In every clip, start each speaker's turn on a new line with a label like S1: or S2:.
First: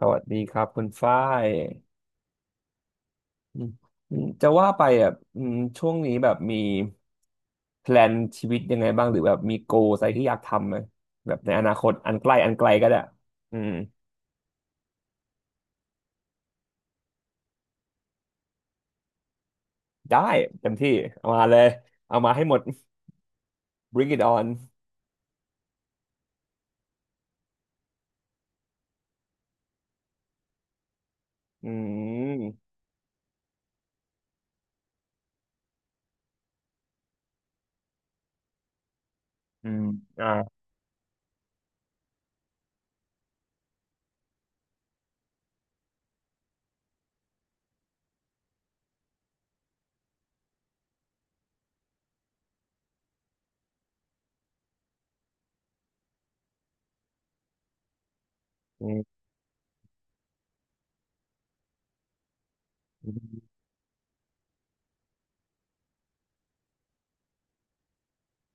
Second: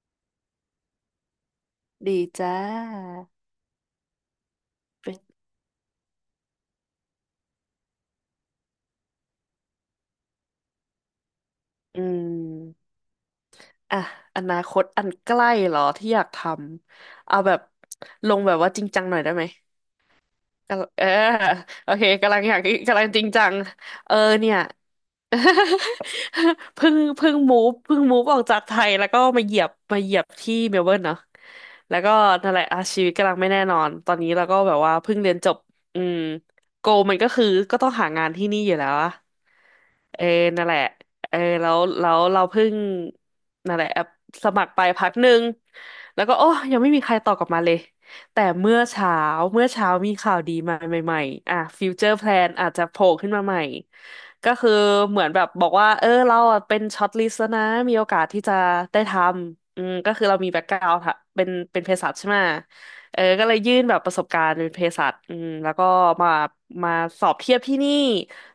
S1: สวัสดีครับคุณฝ้าย
S2: ดีจ้า
S1: อืมอืมจะว่าไปอ่ะ
S2: เป็น
S1: ช่วงนี้แบบมีแพลนชีวิตยังไงบ้างหรือแบบมีโกอะไรที่อยากทำไหมแบบในอนาคต
S2: อื
S1: อันใกล้อันไกลก็
S2: ม
S1: ได้อืม
S2: อ่ะอนาคตอันใกล้เหรอที่อยากทำเอาแบบลงแบบว่าจริงจังหน่อยได้ไหม
S1: ได้เต็ม
S2: กำลัง
S1: ที่เอามาเลย
S2: โอเค
S1: เอามา
S2: กำลั
S1: ให้
S2: งอ
S1: หม
S2: ยา
S1: ด
S2: กกำลังจริงจัง
S1: bring
S2: เออ
S1: it
S2: เนี่ย
S1: on
S2: เพิ่งมูฟออกจากไทยแล้วก็มาเหยียบที่เมลเบิร์นเนาะ
S1: อื
S2: แล้วก็นั่นแหละ
S1: ม
S2: อาชีวิตกำลังไม่แน่นอนตอนนี้เราก็แบบว่าเพิ่งเรียนจบอืมโกมันก็คือก็ต้องหางานที่นี่อยู่แล้วอะ
S1: อืม
S2: เออ
S1: อ่า
S2: นั่นแหละเออแล้วแล้วเราเพิ่งนั่นแหละแอปสมัครไปพักหนึ่งแล้วก็โอ้ยังไม่มีใครตอบกลับมาเลยแต่เมื่อเช้ามีข่าวดีมาใหม่ๆอ่ะฟิวเจอร์แพลนอาจจะโผล่ขึ้นมาใหม่ก็คือเหมือนแบบบอกว่าเออเราอะเป็นช็อตลิสต์แล้วนะมีโอกาสที่จะ
S1: อื
S2: ได้ท
S1: ม
S2: ำก็คือเรามีแบ็กกราวด์คเป็นเภสัชใช่ไหม
S1: อ
S2: เอ
S1: ม
S2: อก็เลยยื่นแบบประสบการณ์เป็นเภสัชแล้วก็มามาสอบเทียบที่นี่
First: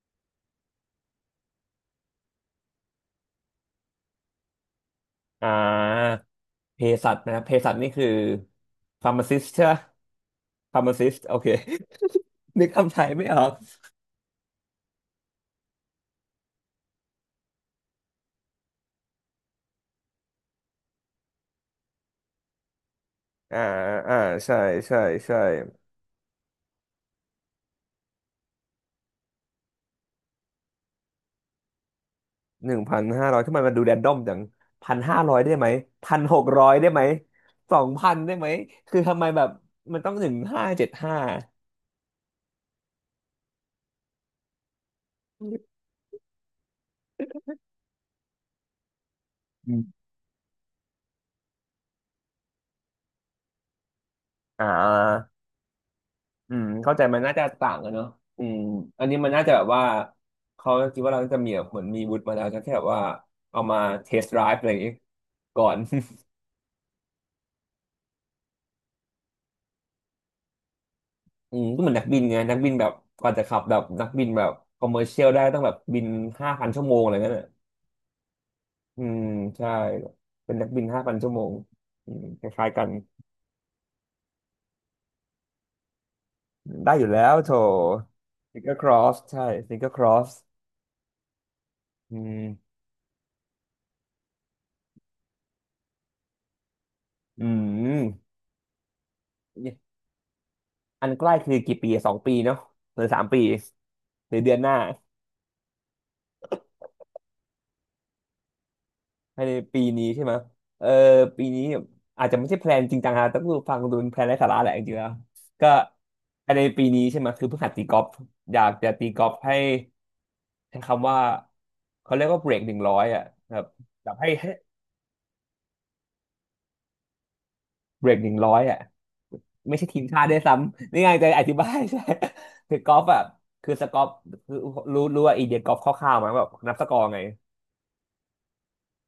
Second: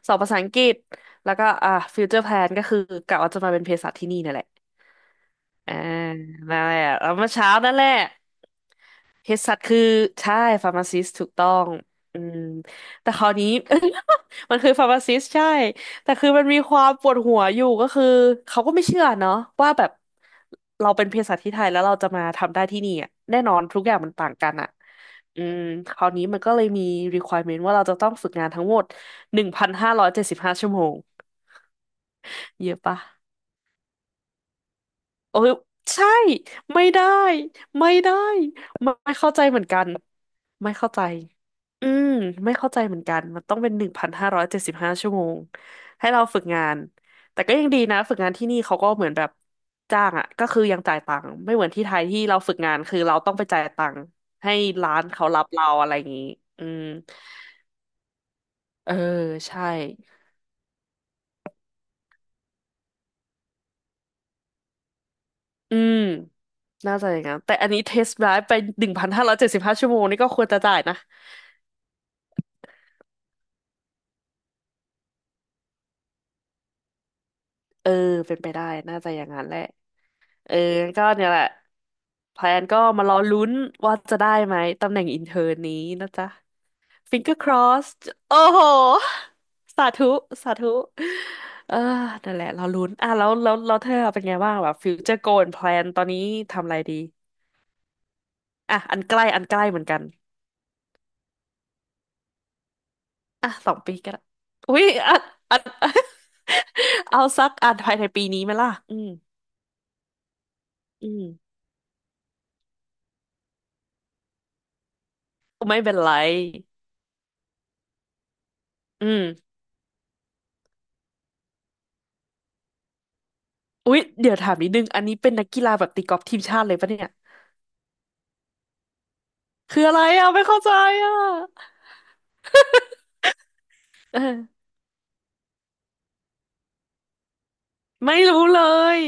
S2: สอบภาษาอังกฤษ แล้วก็ฟิวเจอร์แพลนก็คือกะว่าจะมาเป็นเภสัชที่นี่นั่นแหละ
S1: อ่
S2: อ่า
S1: า
S2: นั่นแห
S1: เภ
S2: ละแล้
S1: สั
S2: ว
S1: ช
S2: เมื่อ
S1: นะเภ
S2: เช้า
S1: สั
S2: นั่
S1: ช
S2: นแห
S1: นี่
S2: ละ
S1: คือ
S2: เภ
S1: pharmacist
S2: สัช
S1: ใช่ไหม
S2: คือใช่ฟาร์มาซิส
S1: pharmacist
S2: ถูก
S1: โอ
S2: ต้
S1: เค
S2: องอืม
S1: นึกคำไทย
S2: แต่ค
S1: ไม่
S2: ราว
S1: ออ
S2: นี้
S1: ก
S2: มันคือฟาร์มาซิสใช่แต่คือมันมีความปวดหัวอยู่ก็คือเขาก็ไม่เชื่อเนาะว่าแบบเราเป็นเภสัชที่ไทยแล้วเราจะมาทำได้ที่นี่อะแน่นอ
S1: อ่า
S2: นทุกอย่างมัน
S1: อ่า
S2: ต่างกัน
S1: ใช่
S2: อะ
S1: ใช่ใช่
S2: อืมคราวนี้มันก็เลยมี requirement ว่าเราจะต้องฝึกงานทั้งหมดหนึ่งพันห้าร้อยเจ็ดสิบห้าชั่วโมง
S1: ห
S2: เย
S1: นึ่
S2: อะ
S1: ง
S2: ปะ
S1: พันห้าร้อยทำไมมันดูแรนดอมจังพันห้าร้อ
S2: เอ
S1: ย
S2: อ
S1: ได้ไหม
S2: ใช่
S1: 1,600
S2: ไม่
S1: ได้ไหม
S2: ได้
S1: สอง
S2: ไม่
S1: พั
S2: ได้
S1: นได้ไหม
S2: ไม่
S1: คือ
S2: ไม่
S1: ทำไม
S2: เข้าใจ
S1: แบบ
S2: เหมือนกัน
S1: มันต้องหนึ่งห้า
S2: ไม่
S1: เจ็ด
S2: เข้าใจ
S1: ห้า
S2: อืมไม่เข้าใจเหมือนกันมันต้องเป็นหนึ่งพันห้าร้อยเจ็ดสิบห้าชั่วโมงให้เราฝึกงานแต่ก็ยังดีนะฝึกงานที่นี่เขาก็เหมือนแบบ
S1: อืม
S2: จ้างอ่ะก็คือยังจ่ายตังค์ไม่เหมือนที่ไทยที่เราฝึกงานคือเราต้องไปจ่ายตังค์ให้
S1: อ่
S2: ร้านเขา
S1: า
S2: รับเราอะไรอย่างนี้อืม
S1: เข้าใจมันน่าจะต่างกันเนอะอืม
S2: เออ
S1: อันนี้มันน่าจะแบ
S2: ใช่
S1: บว่าเขาคิดว่าเราจะมีแบบเหมือนมีวุฒิมาแล้วจะแค่แบบว่าเอามาเทส t d ไดรฟ์อะไรอย่างงี้ก่อ
S2: อื
S1: น
S2: มน่าจะอย่างนั้นแต่อันนี้เทสไดรฟ์ไปหนึ่งพันห้าร้อยเจ็ดสิบห้าชั่วโมงนี่ก็ควรจะจ่ายนะ
S1: ก็เหมือนนักบินไงนักบินแบบกว่าจะขับแบบนักบินแบบคอมเมอร์เชียลได้ต้องแบบบินห้าพันชั่วโมงอะไรเงี้ย
S2: เออเป็นไปได้น่า
S1: อื
S2: จะอ
S1: ม
S2: ย่างนั้นแหละ
S1: ใช่เป็
S2: เอ
S1: น
S2: อ
S1: นักบินห้า
S2: ก็
S1: พัน
S2: เนี่
S1: ชั่
S2: ย
S1: ว
S2: แห
S1: โม
S2: ละ
S1: งอืม
S2: แพ
S1: ค
S2: ลน
S1: ล้าย
S2: ก็
S1: ๆกัน
S2: มารอลุ้นว่าจะได้ไหมตำแหน่งอินเทอร์นี้นะจ๊ะ
S1: ได้อยู่แล้ว
S2: finger
S1: โถ
S2: cross โอ้
S1: ฟิ
S2: โห
S1: งเกอร์ครอสใช่ฟิงเก
S2: สา
S1: อร์คร
S2: ธุ
S1: อส
S2: สาธุเออ
S1: อื
S2: นั่น
S1: ม
S2: แหละรอลุ้นอ่ะแล้วเธอเป็นไงบ้างแบบฟิวเจอร์โกนแ l a นตอนนี้ทำอะไรดี
S1: อืม
S2: อ่ะอันใกล้เหมือนกัน
S1: อันใกล้คือกี่ปีสองปีเนาะหรือสามปี
S2: อ่ะสองปีก็ได้
S1: หรือเดือนหน้า
S2: อุ้ยอัน เอาสักอันภายในปีนี้ไหมล่ะอืม
S1: ภายในปีนี้ใช่ไหมเออ
S2: อืม
S1: ปีนี้อาจจะไม่ใช่แพลนจริงจังฮะต้องดูฟังดูเป็นแพลนไร้สาระแหละจริงๆแล้วก็
S2: ไม่เป็นไร
S1: ภายในปีนี้ใช่ไหมคือเพิ่งหัดตีกอล์ฟอยากจะตี
S2: อื
S1: กอล์ฟ
S2: ม
S1: ให้ใช้คำว่าเขาเรียกว่าเบรกหนึ่งร้อยอ่ะครับ
S2: อุ๊ย
S1: แบบให้
S2: เดี๋ยว
S1: ให้
S2: ถามนิดนึงอันนี้เป็นนักกีฬาแบบตีกอล์ฟทีมชาติเลยปะเนี่ย
S1: เบรก100อ่ะไม่
S2: คือ
S1: ใช่
S2: อะ
S1: ที
S2: ไร
S1: มชา
S2: อ่ะ
S1: ติด้วย
S2: ไม่
S1: ซ้
S2: เข้าใจ
S1: ำนี่ไง
S2: อ่ะ
S1: จะอธิบาย ใช่คือกอล์ฟอ่ะคือสกอร์
S2: เอ
S1: คือ
S2: อ
S1: รู้ว่าไอเดียกอล์ฟคร่าวๆมาแบบนับสกอร์ไง
S2: ไม่รู้เลย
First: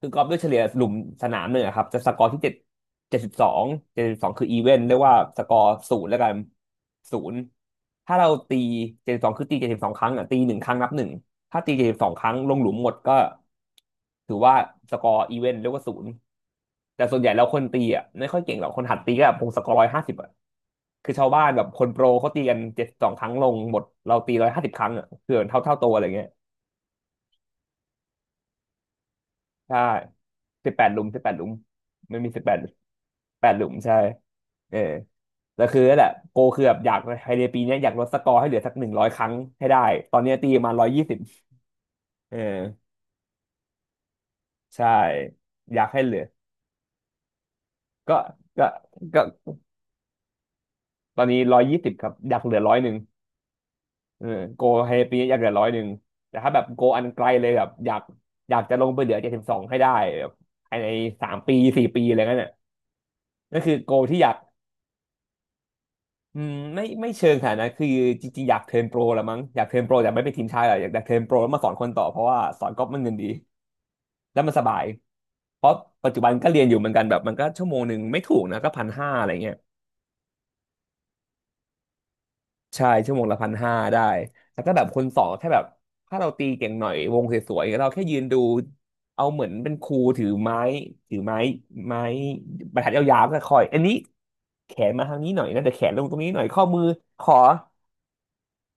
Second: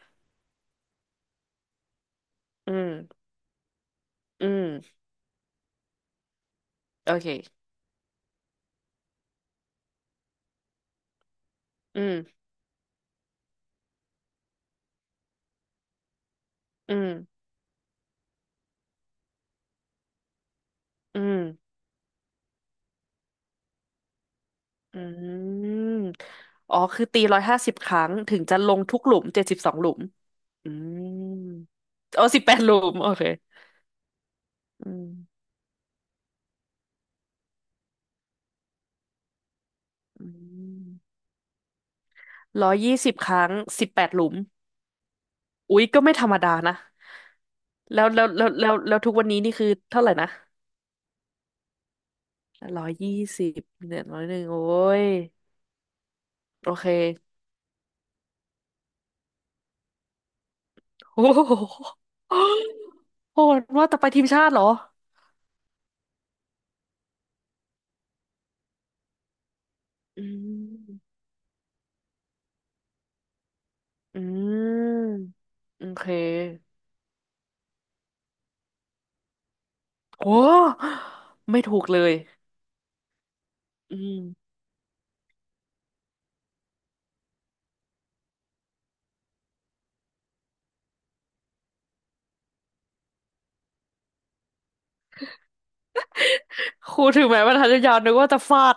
S1: คือกอล์ฟด้วยเฉลี่ยหลุมสนามหนึ่งอะครับจะสกอร์ที่เจ็ด
S2: อื
S1: เจ็
S2: ม
S1: ดสิบสองเจ็ดสิบสองคื
S2: อื
S1: ออี
S2: ม
S1: เวนเรียกว่าสกอร์ศูนย์แล้วกัน
S2: โอ
S1: ศู
S2: เค
S1: นย์ถ้าเราตีเจ็ดสิบสองคือตีเจ็ดสิบสองครั้งอ่ะตีหนึ่งครั้งนับหนึ่งถ้าตีเจ็ดสิบ
S2: อื
S1: สองครั้ง
S2: ม
S1: ลงหลุมหมดก็ถือว่าสกอร์อีเวนเรียกว่าศูนย์
S2: อื
S1: แต่
S2: ม
S1: ส่วนใหญ่แล้วคนตีอ่ะไม่ค่อยเก่งหรอกคนหัดตีก็แบบพงศกรร้อยห้าสิบอ่ะคือ
S2: อื
S1: ชาว
S2: ม
S1: บ้านแบบคนโปรเขาตีกัน72ครั้งลงหมดเราตีร้อยห้าสิบครั้ง
S2: อื
S1: อ่ะคือเท่า
S2: ม
S1: เท่าตัวอะไรเงี้ย
S2: อ๋อคือตีร้อยห้าสิบครั้งถึงจะลงทุกหลุมเจ็ดสิบสอง
S1: ใช่
S2: หลุมอื
S1: สิบแปดหลุ
S2: ม
S1: มสิบแปดหลุมมัน
S2: อ๋อ
S1: มี
S2: สิ
S1: สิ
S2: บ
S1: บแป
S2: แป
S1: ด
S2: ดหลุมโอเค
S1: แปดหลุมใช่เออ
S2: อืม
S1: แต่คือนั่นแหละโกคือแบบอยากภายในปีเนี้ยอยากลดสกอร์ให้เหลือสัก100 ครั้งให้ได้ตอน
S2: อื
S1: เนี้ยตีมา
S2: ม
S1: ร้อยยี่สิบเอ
S2: ร้อย
S1: อ
S2: ยี่สิบครั้งสิบแปดหลุม
S1: ใช่อ
S2: อุ๊
S1: ยา
S2: ย
S1: กให้
S2: ก็
S1: เห
S2: ไม่
S1: ลือ
S2: ธรรมดานะแล้ว
S1: ก็
S2: แล้วแล้ว
S1: ก็
S2: แล้วแล้วทุก
S1: ก็
S2: วันนี้นี่คือเท่าไหร่นะ
S1: ตอนนี้ร้อยยี่สิบครับอยากเหลือร้อย
S2: ร้อ
S1: ห
S2: ย
S1: นึ่ง
S2: ยี่สิบเนี่ยร้อ
S1: เอ
S2: ย
S1: อ
S2: หนึ่งโอ้
S1: โกให้
S2: ย
S1: ปีอยากเหลือร้อยหนึ่งแต่ถ้าแบบ
S2: โอ
S1: โก
S2: เค
S1: อันไกลเลยแบบอยากจะลงไปเหลือเจ็ดสิบสองให้ได้แบบภายใน
S2: โอ้
S1: 3 ปี 4 ปี
S2: โห
S1: อะไรเงี้ยน่ะ
S2: โห
S1: นั่
S2: ด
S1: นคือ
S2: ว่า
S1: โก
S2: แต่ไป
S1: ที่
S2: ที
S1: อ
S2: ม
S1: ยาก
S2: ชาติเหรอ
S1: อืมไม่เชิงขนาดนั้นคือจริงๆอยากเทิร์นโปรละมั้งอยากเทิร์นโปรแต่ไม่
S2: อื
S1: เป็นทีมชาติหรอกอยากเทิ
S2: ม
S1: ร์นโปรแล้วมาสอนคนต่อเพราะว่าสอนก๊อฟมันเงินดี
S2: อื
S1: แล้วมันสบาย
S2: ม
S1: เพราะ
S2: โอเค
S1: ปัจจุบันก็เรียนอยู่เหมือนกันแบบมันก็ชั่วโมงหนึ่งไม่ถูกนะก็พันห้าอะไรเงี้ย
S2: โอ้ไม่ถูกเลย
S1: ใช่ชั่วโมงละพันห้า
S2: อื
S1: ได้
S2: ม
S1: แล้วก็แบบคนสองแค่แบบถ้าเราตีเก่งหน่อยวงสวยๆเราแค่ยืนดูเอาเหมือนเป็นครูถือไม้ถือไม้ไม้บรรทัดยาวๆก็คอยอันนี้แขนมาทางนี้หน่อยนะเดี๋ยวแขนลงตรงนี้หน่อย
S2: ครู
S1: ข
S2: ถึง
S1: อ
S2: แม้ว่าทันยาวๆนึกว่าจะฟาด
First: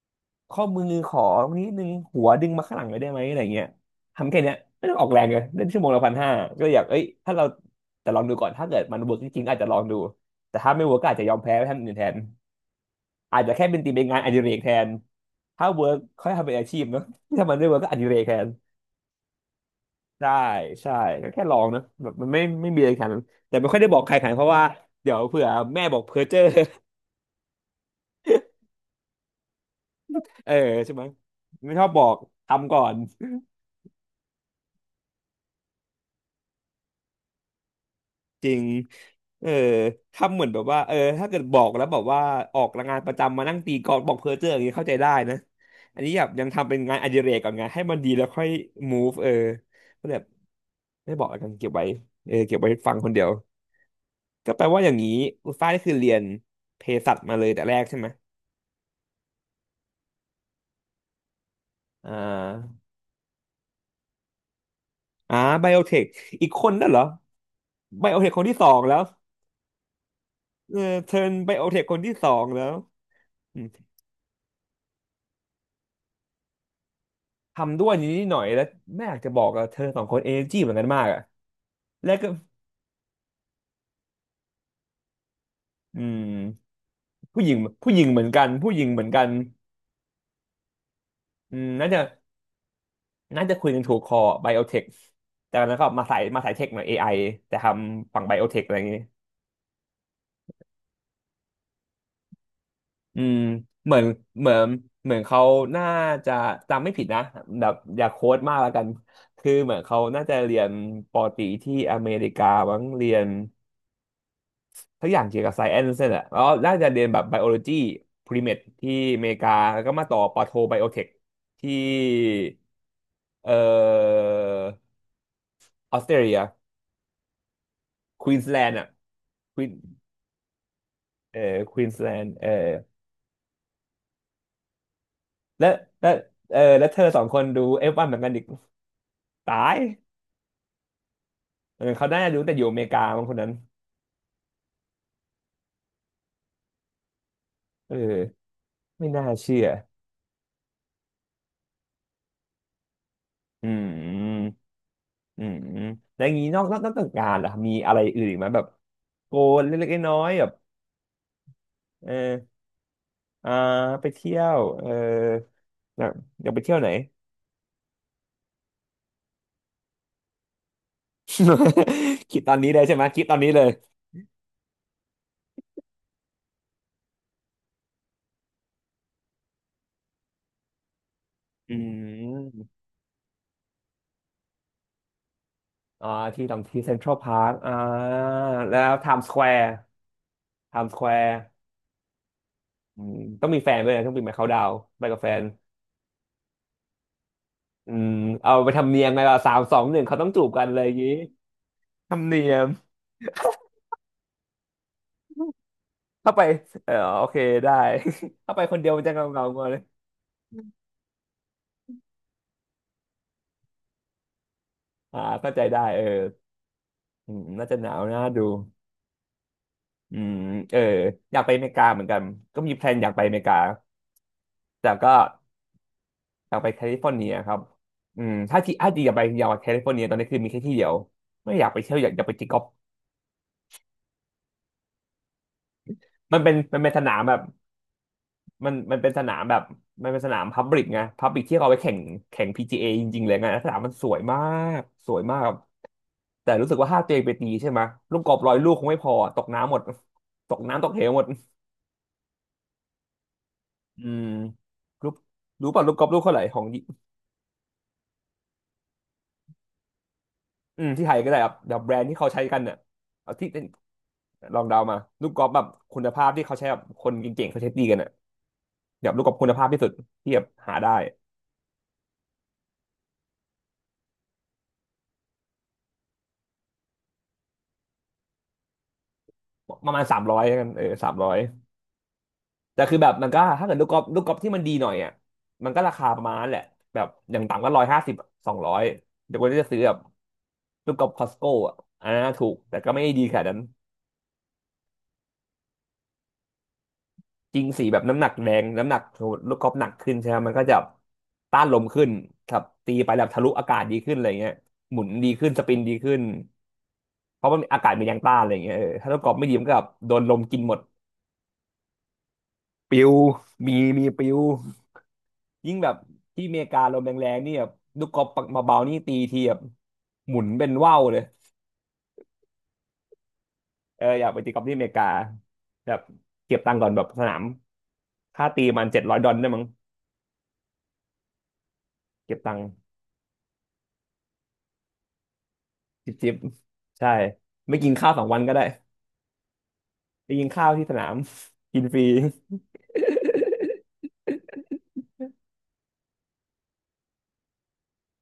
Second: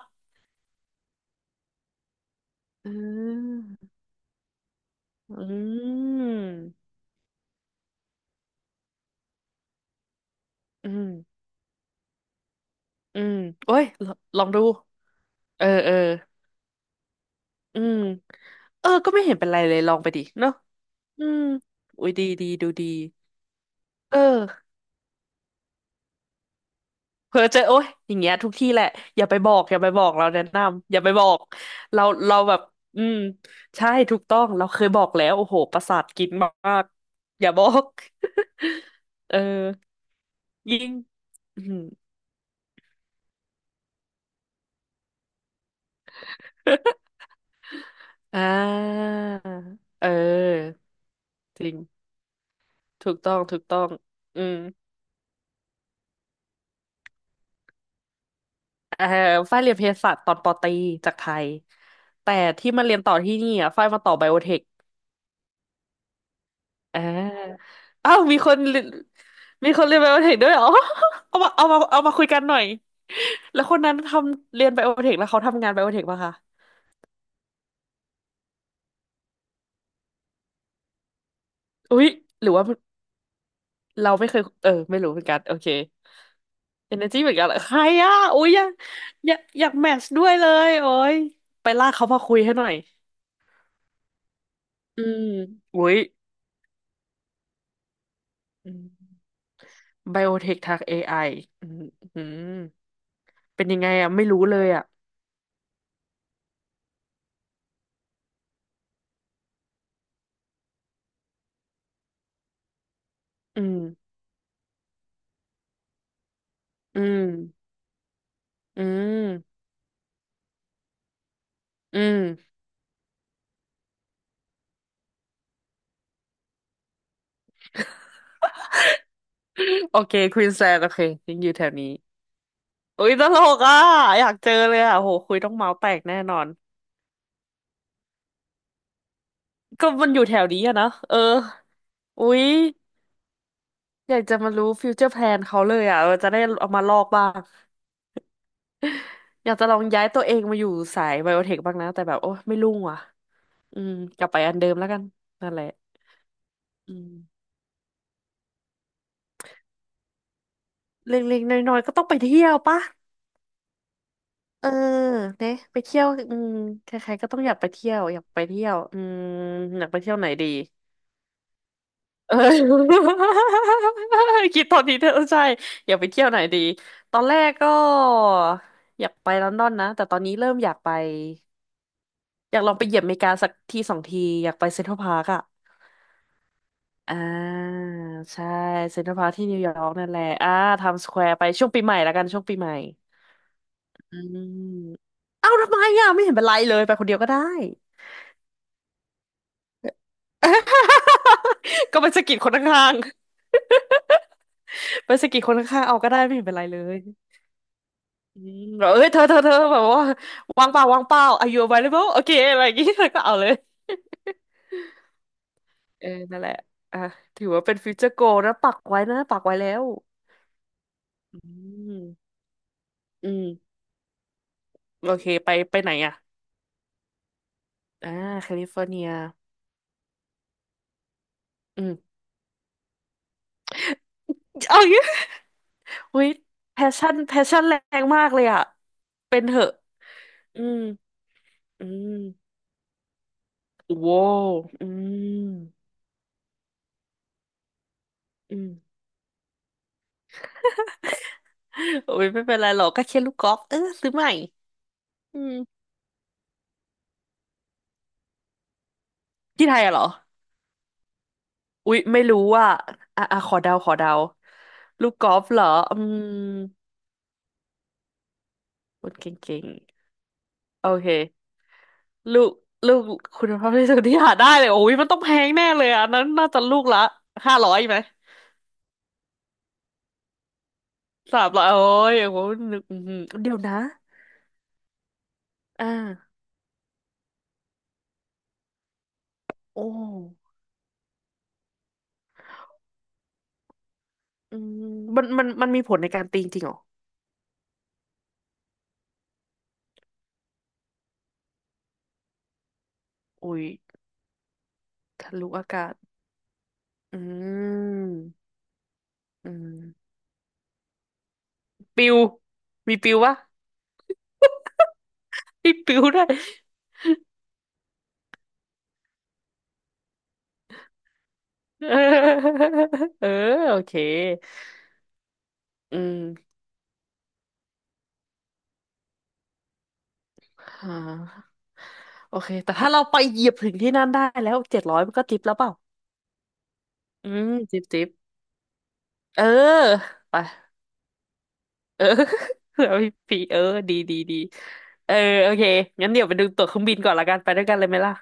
S1: ข้อมือขอตรงน้ดนึงหัวดึงมาข้างหลัง
S2: อื
S1: เลยได้ไหมอะไรเงี้ย
S2: ม
S1: ทำแค่เนี้ยไม่ต้องออกแรง
S2: อื
S1: เลยเล่นชั่วโมงละพันห้าก็อยาก
S2: ม
S1: เอ้ยถ้าเราแต่ลองดูก่อนถ้าเกิดมันเวิร์กจริงๆอาจจะลองดูแต่ถ้าไม่
S2: อื
S1: เวิร์กก็
S2: ม
S1: อาจจะยอมแพ้ไปท่านอื่นแทน
S2: อืม
S1: อาจจะแค่
S2: โอ้
S1: เป็น
S2: ย
S1: ตีเป็น
S2: ล
S1: งานอดิ
S2: ลอง
S1: เรก
S2: ดู
S1: แทน
S2: เออ
S1: ถ้าเวิ
S2: เออ
S1: ร์กค่อยทำเป็นอาชีพเนอะถ้ามันไม่เวิ
S2: อื
S1: ร์กก็อ
S2: ม
S1: ดิเรกแทน
S2: เออก็ไม่เห็นเป็นไรเลยลองไปดิ
S1: ใช่
S2: เนาะ
S1: ใช่
S2: อื
S1: ก็
S2: ม
S1: แค่ลองนะ
S2: อุ้
S1: แบ
S2: ย
S1: บ
S2: ดี
S1: มันไม่
S2: ดีดู
S1: ไม่มี
S2: ดี
S1: อะไรขนาดนั้นแต่ไม่ค่อยได้บอกใคร
S2: เอ
S1: ขนาดนั้นเพราะว่า
S2: อ
S1: เดี๋ยวเผื่อแม่บอกเพ้อเจ้อ
S2: เพ้อเจอโอ๊ยอย่างเงี้ยทุกที่แหละอย่าไปบอกเราแนะ
S1: เออ
S2: นำ
S1: ใช่
S2: อย่า
S1: ไหม
S2: ไปบอก
S1: ไม่ชอบบอก
S2: เราแบบ
S1: ทำก่อน
S2: อืมใช่ถูกต้องเราเคยบอกแล้วโอ้โหประสาทกินมากอย่าบอก
S1: จริง
S2: เออ
S1: เออทำเหมือนแบบว่า
S2: ยิ่
S1: เอ
S2: ง
S1: อถ้าเกิดบ
S2: อื
S1: อก
S2: ม
S1: แล้วบอกว่าออกงานประจำมานั่งตีกลองบอกเพ้อเจ้ออย่างนี้เข้าใจได้นะอันนี้แบบยังทำเป็นงานอ ดิเรกก่อนไงให้มันดีแล้ว
S2: อ่
S1: ค่อย
S2: า
S1: move เออ
S2: เ
S1: ก็แบบ
S2: ออ
S1: ไม่บอกแล้วกัน
S2: จ
S1: เก็บ
S2: ริง
S1: ไว้เออเก็บไว้ฟังค
S2: ถู
S1: น
S2: ก
S1: เดียว
S2: ต้องถูกต้องอื
S1: ก็
S2: ม
S1: แปลว่าอย่างนี้อุลฟ้านี่คือเรียนเภสัชมาเลยแต่แรกใช่ไหม
S2: เออฝ้ายเรียนเภสัชตอนปอตรีจากไทย
S1: อ่
S2: แต่ที่
S1: า
S2: มาเรียนต่อที่นี่อ่ะฝ้ายมาต่อไบโอเทค
S1: อ่าไบโอเทคอีกคนนั่นเหร
S2: อ่
S1: อ
S2: า
S1: ไบ
S2: อ้า
S1: โอ
S2: ว
S1: เทค
S2: มี
S1: คน
S2: ค
S1: ที่
S2: น
S1: สอ
S2: เรี
S1: ง
S2: ยน
S1: แล้ว
S2: ไบโอเทคด้วยเหรอ
S1: เออเทิร์ น
S2: เอา
S1: ไบ
S2: มา
S1: โอ
S2: เอา
S1: เท
S2: มา
S1: คคน
S2: เอามา
S1: ที่
S2: คุ
S1: ส
S2: ย
S1: อ
S2: กัน
S1: ง
S2: หน่อ
S1: แล้
S2: ย
S1: วอื
S2: แล้ว
S1: ม
S2: คนนั้นทำเรียนไบโอเทคแล้วเขาทำงานไบโอเทคป่ะคะ
S1: ทำด้วยนี้หน่อยแล้วแม่อยากจะบอกอะเธอสองคนเอเนจีเหมือนกันมากอะ
S2: อุ๊ย
S1: แล้วก็
S2: หรือว่าเราไม่เคยไม่รู้เหมือนกันโอเค
S1: อืม
S2: เอเนอร์จีเหมือน
S1: ผู้
S2: กั
S1: ห
S2: นเห
S1: ญิ
S2: ร
S1: ง
S2: อใคร
S1: ผู้หญิง
S2: อ่ะ
S1: เหมือน
S2: อุ๊
S1: กัน
S2: ยอยาก
S1: ผู้หญิงเหมือนกัน
S2: อยากอยากแมทช์ด้วยเลยโอ้ย
S1: อื
S2: ไป
S1: มน่า
S2: ลาก
S1: จะ
S2: เขามาคุยให้หน่อย
S1: น่าจะคุยกันถูกคอไบโอเทค
S2: อืม
S1: แต่แล้ว
S2: อุ๊
S1: ก็
S2: ย
S1: มาสายเทคหน่อย AI แต่ทำฝั่งไบโอเทคอะไรอย่างงี้
S2: ไบโอเทคทาง AI อไออืมอืม
S1: อืม
S2: เป็นยังไง
S1: เหมือน
S2: อ่ะไม่รู้
S1: เหมื
S2: เล
S1: อน
S2: ยอ่ะ
S1: เหมือนเขาน่าจะจำไม่ผิดนะแบบอย่าโค้ดมากแล้วกันคือเหมือนเขาน่าจะเรียนปอตรีที่อเมริกาบ้างเรียน
S2: อืม
S1: ทุกอย่างเกี่ยวกับไซเอนซ์เนี่ยแหละแล้วน่าจะเรี
S2: อื
S1: ยนแบบ
S2: ม
S1: ไบโอโลจีพรีเม e
S2: อื
S1: ที่อเมริกา
S2: ม
S1: แล้วก็มาต่อปอโทไบโอเทคที่
S2: อืม
S1: เอ่อออสเตรเลียควีนสแลนด์อ่ะควีน
S2: โอเคควีนแลนด์โอเคยัง
S1: เอ่อ
S2: อยู่แถว
S1: ควี
S2: นี้
S1: นสแลนด์
S2: อุ้ยตลกอ่ะอยากเจอเลยอ่ะโหคุยต้อง
S1: และ
S2: เมาส์แตก
S1: และ
S2: แน่นอน
S1: เออแล้วเธอสองคนดูเอฟวันเหมือนกันอีกตาย
S2: ก็มันอยู่แถวนี้อะนะเออ
S1: เออเขาน่า
S2: อุ้
S1: จะรู้
S2: ย
S1: แต่อยู่อเมริกาบางคนนั้น
S2: อยากจะมารู้ฟิวเจอร์แพลนเขาเลยอ่ะเออจะได้เอามาลอกบ้าง
S1: เออไม่น่า
S2: อยาก
S1: เชื่อ
S2: จะลองย้ายตัวเองมาอยู่สายไบโอเทคบ้างนะแต่แบบโอ้ไม่รุ่งว่ะ
S1: อื
S2: อืมกลับไป
S1: ม
S2: อันเดิมแล้วกัน
S1: อื
S2: นั่น
S1: ม
S2: แหละ
S1: อืมแล้วอย่างนี้นอก
S2: อื
S1: จากงาน
S2: ม
S1: ล่ะมีอะไรอื่นอีกไหมแบบโกนเล็กๆน้อยๆแบบ
S2: เล็กๆน้อยๆก็ต้อง
S1: เอ
S2: ไปเที่ยว
S1: อ
S2: ปะ
S1: อ่าไปเที่ยว
S2: เออ
S1: เออ
S2: เนี่ยไป
S1: อ
S2: เที่ย
S1: ยา
S2: ว
S1: ก
S2: อื
S1: อ
S2: ม
S1: ยากไปเที่ยวไหน
S2: ใครๆก็ต้องอยากไปเที่ยวอยากไปเที่ยวอืมอยากไปเที่ยวไหนดี เอ
S1: คิดตอนนี้เลยใช่ไห
S2: อ
S1: มคิดตอนนี้เลย
S2: คิดตอนนี้เธออใช่อยากไปเที่ยวไหนดีตอนแรกก็อยากไปลอนดอนนะแต่ตอนนี้เริ่มอยากไป
S1: อื
S2: อยาก
S1: ม
S2: ลองไปเหยียบอเมริกาสักทีสองทีอยากไปเซ็นทรัลพาร์คอะ
S1: อ่าที่ตรงที่เซ็นทรั
S2: อ่
S1: ลพาร์ค
S2: า
S1: อ่า
S2: ใช่
S1: แล้ว
S2: เซ็น
S1: ไท
S2: ทรัล
S1: ม์
S2: พา
S1: ส
S2: ร์ค
S1: แคว
S2: ที่นิว
S1: ร์
S2: ยอร์กนั่นแหละอ่า
S1: ไท
S2: ไท
S1: ม์ส
S2: ม์
S1: แค
S2: ส
S1: ว
S2: แคว
S1: ร์
S2: ร์ไปช่วงปีใหม่ละกันช่วงปีใหม่
S1: อืมต้องมีแฟนด้วยนะต้อง
S2: อื
S1: ไปมาเขาดาวน์ไป
S2: ม
S1: กับแฟน
S2: เอ้าทำไมอ่ะไม่เห็นเป็นไรเลยไปคนเดียวก็ได้
S1: อืมเอาไปทำเนียมไงล่ะ3 2 1เขาต้องจูบกันเลยอย่างงี้
S2: ก็ไปสะ
S1: ทำ
S2: กิด
S1: เนี
S2: คน
S1: ยม
S2: ข้างๆไปสะกิดคนข้างๆเอาก็ได้
S1: ถ้า
S2: ไม่
S1: ไป
S2: เห็นเป็นไรเล
S1: เออ
S2: ย
S1: โอเคได้
S2: อื
S1: ถ้าไป
S2: ม
S1: คน
S2: แบ
S1: เดีย
S2: บ
S1: วมั
S2: เอ้
S1: น
S2: ย
S1: จะ
S2: เธอ
S1: เงา
S2: เธอ
S1: เงา
S2: เธอ
S1: ๆกว่าเล
S2: แบ
S1: ย
S2: บว่าวางเปล่าวางเปล่า Are you available โอเคอะไรอย่างงี้ เธอก็เอาเลย
S1: อ่าเข้าใจได้เออ
S2: เออนั่นแหละอ่ะถือว่า
S1: น่า
S2: เป็
S1: จะ
S2: น
S1: ห
S2: ฟิ
S1: นา
S2: ว
S1: ว
S2: เจอร์โก
S1: น่าดู
S2: นะปักไว้นะปักไว้แล้ว
S1: อืมเอออ
S2: อื
S1: ยากไปอเมริกาเหมือนกัน
S2: ม
S1: ก็มีแพลนอยากไป
S2: อื
S1: อเมริกา
S2: ม
S1: แต่
S2: โอ
S1: ก็
S2: เคไปไหนอ่ะ
S1: อยากไปแคลิฟอร์เนียครับ
S2: อ่า
S1: อืม
S2: แค
S1: ถ้า
S2: ลิ
S1: ที่
S2: ฟอ
S1: อา
S2: ร์
S1: จ
S2: เนี
S1: จะอ
S2: ย
S1: ยากไปอยากไปแคลิฟอร์เนียตอนนี้คือมีแค่ที่เดียวไม่อยากไป
S2: อืม
S1: เที่ยวอยากไปตีกอล์ฟ
S2: เอาอย่างงี้เฮ้ย
S1: มันเป็นมั
S2: แพ
S1: นเป็
S2: ช
S1: นส
S2: ชั่
S1: นา
S2: น
S1: ม
S2: แพ
S1: แบบ
S2: ชชั่นแรงมากเลยอ่ะ
S1: มันเป็นสนา
S2: เป็
S1: ม
S2: น
S1: แบ
S2: เถ
S1: บ
S2: อะ
S1: มันเป็นสนาม
S2: อื
S1: พับ
S2: ม
S1: ลิกไงพับลิกที่เขาเอาไป
S2: อื
S1: แข่ง
S2: ม
S1: แข่ง PGA จเอจริงๆเลยไงสนามมันส
S2: โว้
S1: วยมา
S2: ว
S1: ก
S2: อื
S1: สวยมาก
S2: ม
S1: แต่รู้สึกว่าถ้าตัวเองไปตีใช่ไหมลูกกอล์ฟร้อ
S2: อื
S1: ย
S2: ม
S1: ลูกคงไม่พอตกน้ำหมดตกน้ำตกเหวหมด
S2: โอ้ยไม่เป็นไรหรอกก็แค่ลูกกอล์ฟเออ
S1: อื
S2: ซื้อให
S1: ม
S2: ม่
S1: รู้
S2: อื
S1: รู้
S2: ม
S1: ป่ะลูกกอล์ฟลูกเท่าไหร่ของ
S2: ที่ไทยอะเหรอ
S1: อืมที่ไทยก็ได้ครับเดี๋ยวแบ
S2: อุ๊
S1: ร
S2: ย
S1: นด์ที่
S2: ไม่
S1: เขา
S2: รู้
S1: ใช้กัน
S2: ว่า
S1: เนี่ย
S2: อ่ะ
S1: เอา
S2: อ่ะ
S1: ที่
S2: ขอ
S1: เป็น
S2: เดาขอเดา
S1: ลองเดามา
S2: ลูกก
S1: ลูก
S2: อ
S1: ก
S2: ล์
S1: อ
S2: ฟ
S1: ล์ฟ
S2: เห
S1: แบ
S2: ร
S1: บ
S2: ออื
S1: คุณ
S2: ม
S1: ภาพที่เขาใช้แบบคนเก่งๆเขาใช้ตีกันอ่ะ
S2: ค
S1: แบบ
S2: น
S1: ลูกกอล์ฟคุณ
S2: เก่
S1: ภา
S2: ง
S1: พที่สุดที่แบบหา
S2: ๆโอ
S1: ได้
S2: เคลูกลูกคุณภาพที่สุดที่หาได้เลยโอ้ยมันต้องแพงแน่เลยอะอันนั้นน่าจะลูกละ500ไหม
S1: ประมาณสามร้อยกันเออสามร้อย
S2: 300โอ้ยโอ้โหนึ
S1: แต่
S2: ก
S1: คือ
S2: อื้อ
S1: แบบ
S2: หือ
S1: มันก็
S2: เดี๋ยว
S1: ถ้าเกิ
S2: นะ
S1: ดลูกกอล์ฟที่มันดีหน่อยอ่ะมันก็ราคาประ
S2: อ่า
S1: มาณนั้นแหละแบบอย่างต่ำก็150200เดี๋ยวคนที่จะซื้อ
S2: โอ้
S1: แบบลูกกอล์ฟคอสโก้อ่ะอันนั้นถูกแต่ก็ไม่ได้ดีขนาดนั้น
S2: อืมมันมีผลในการตีจริงเหรอ
S1: จริงสีแบบน้ำหนักแรงน้ำหนักลูกกอล์ฟหนักขึ้นใช่ไหมมันก็จะต้านลมขึ้นครับตีไปแบบทะลุ
S2: อุ้ย
S1: อากาศดีขึ้นอะไรเงี้ยหมุนดี
S2: ทะ
S1: ขึ้
S2: ลุ
S1: นส
S2: อา
S1: ปิน
S2: กา
S1: ดี
S2: ศ
S1: ขึ้น
S2: อื
S1: เพราะมันอากาศมันยังต้านอะ
S2: ม
S1: ไรเงี้ยเออถ้าลูกกอล์ฟไม่
S2: อื
S1: ดีมันก็แบบ
S2: ม
S1: โดนลมกินหมด
S2: ปิวมี
S1: ปิว
S2: ปิวปะ
S1: มีปิว
S2: มี
S1: ยิ่งแบบ
S2: ปิวได้วย
S1: ที่อเมริกาลมแรงๆนี่แบบลูกกอล์ฟปักมาเบาๆนี่ตีทีแบบหมุนเป็นว่าวเลย
S2: เออเออโอเค
S1: เอออยากไปตีกอล์ฟที่อเมริกาแบ
S2: อื
S1: บ
S2: ม
S1: เก็บตังค์ก่อนแบบสนามค่าตีมัน700 ดอลลาร์ได้มั้ง
S2: อ่า
S1: เก็
S2: โอ
S1: บ
S2: เค
S1: ตังค์
S2: แต่ถ้าเราไปเหยียบถึงที่นั่นได้แล้ว700มันก็ทิปแล้วเปล่า
S1: จิบจิบใช่
S2: อืม
S1: ไม่
S2: จิบ
S1: กิน
S2: จิบ
S1: ข้าว2 วันก็ได้
S2: เออ
S1: ไป
S2: ไป
S1: กินข้าวที่สนาม กินฟ
S2: เอ
S1: รี
S2: อ แล้วพี่ปีเออดีเออโอเคงั้นเดี๋ยวไปดูตั๋วเครื่องบินก่อนละกันไปด้วยกันเลยไหมล่ะ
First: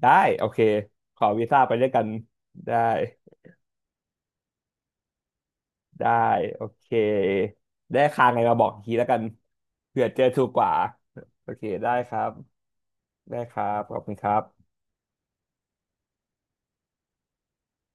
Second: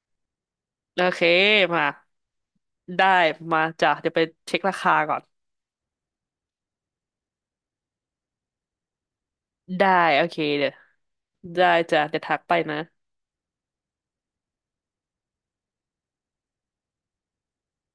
S1: ได้โอเค
S2: โอ
S1: ข
S2: เค
S1: อวีซ่าไป
S2: มา
S1: ด้วยกันได้
S2: ได้มาจ้ะเดี๋ยวไปเช็คราคาก่อน
S1: ได้โอเคได้ค่าไงมาบอกอีกทีแล้วกัน
S2: ได้
S1: เผื่อเจ
S2: โอ
S1: อ
S2: เค
S1: ถูกก
S2: เดี๋
S1: ว่า
S2: ยว
S1: โอเค
S2: ได้
S1: ได้
S2: จ้ะ
S1: ค
S2: เดี๋
S1: รั
S2: ยว
S1: บ
S2: ทักไปนะ
S1: ได้ครับ ขอบคุณครับ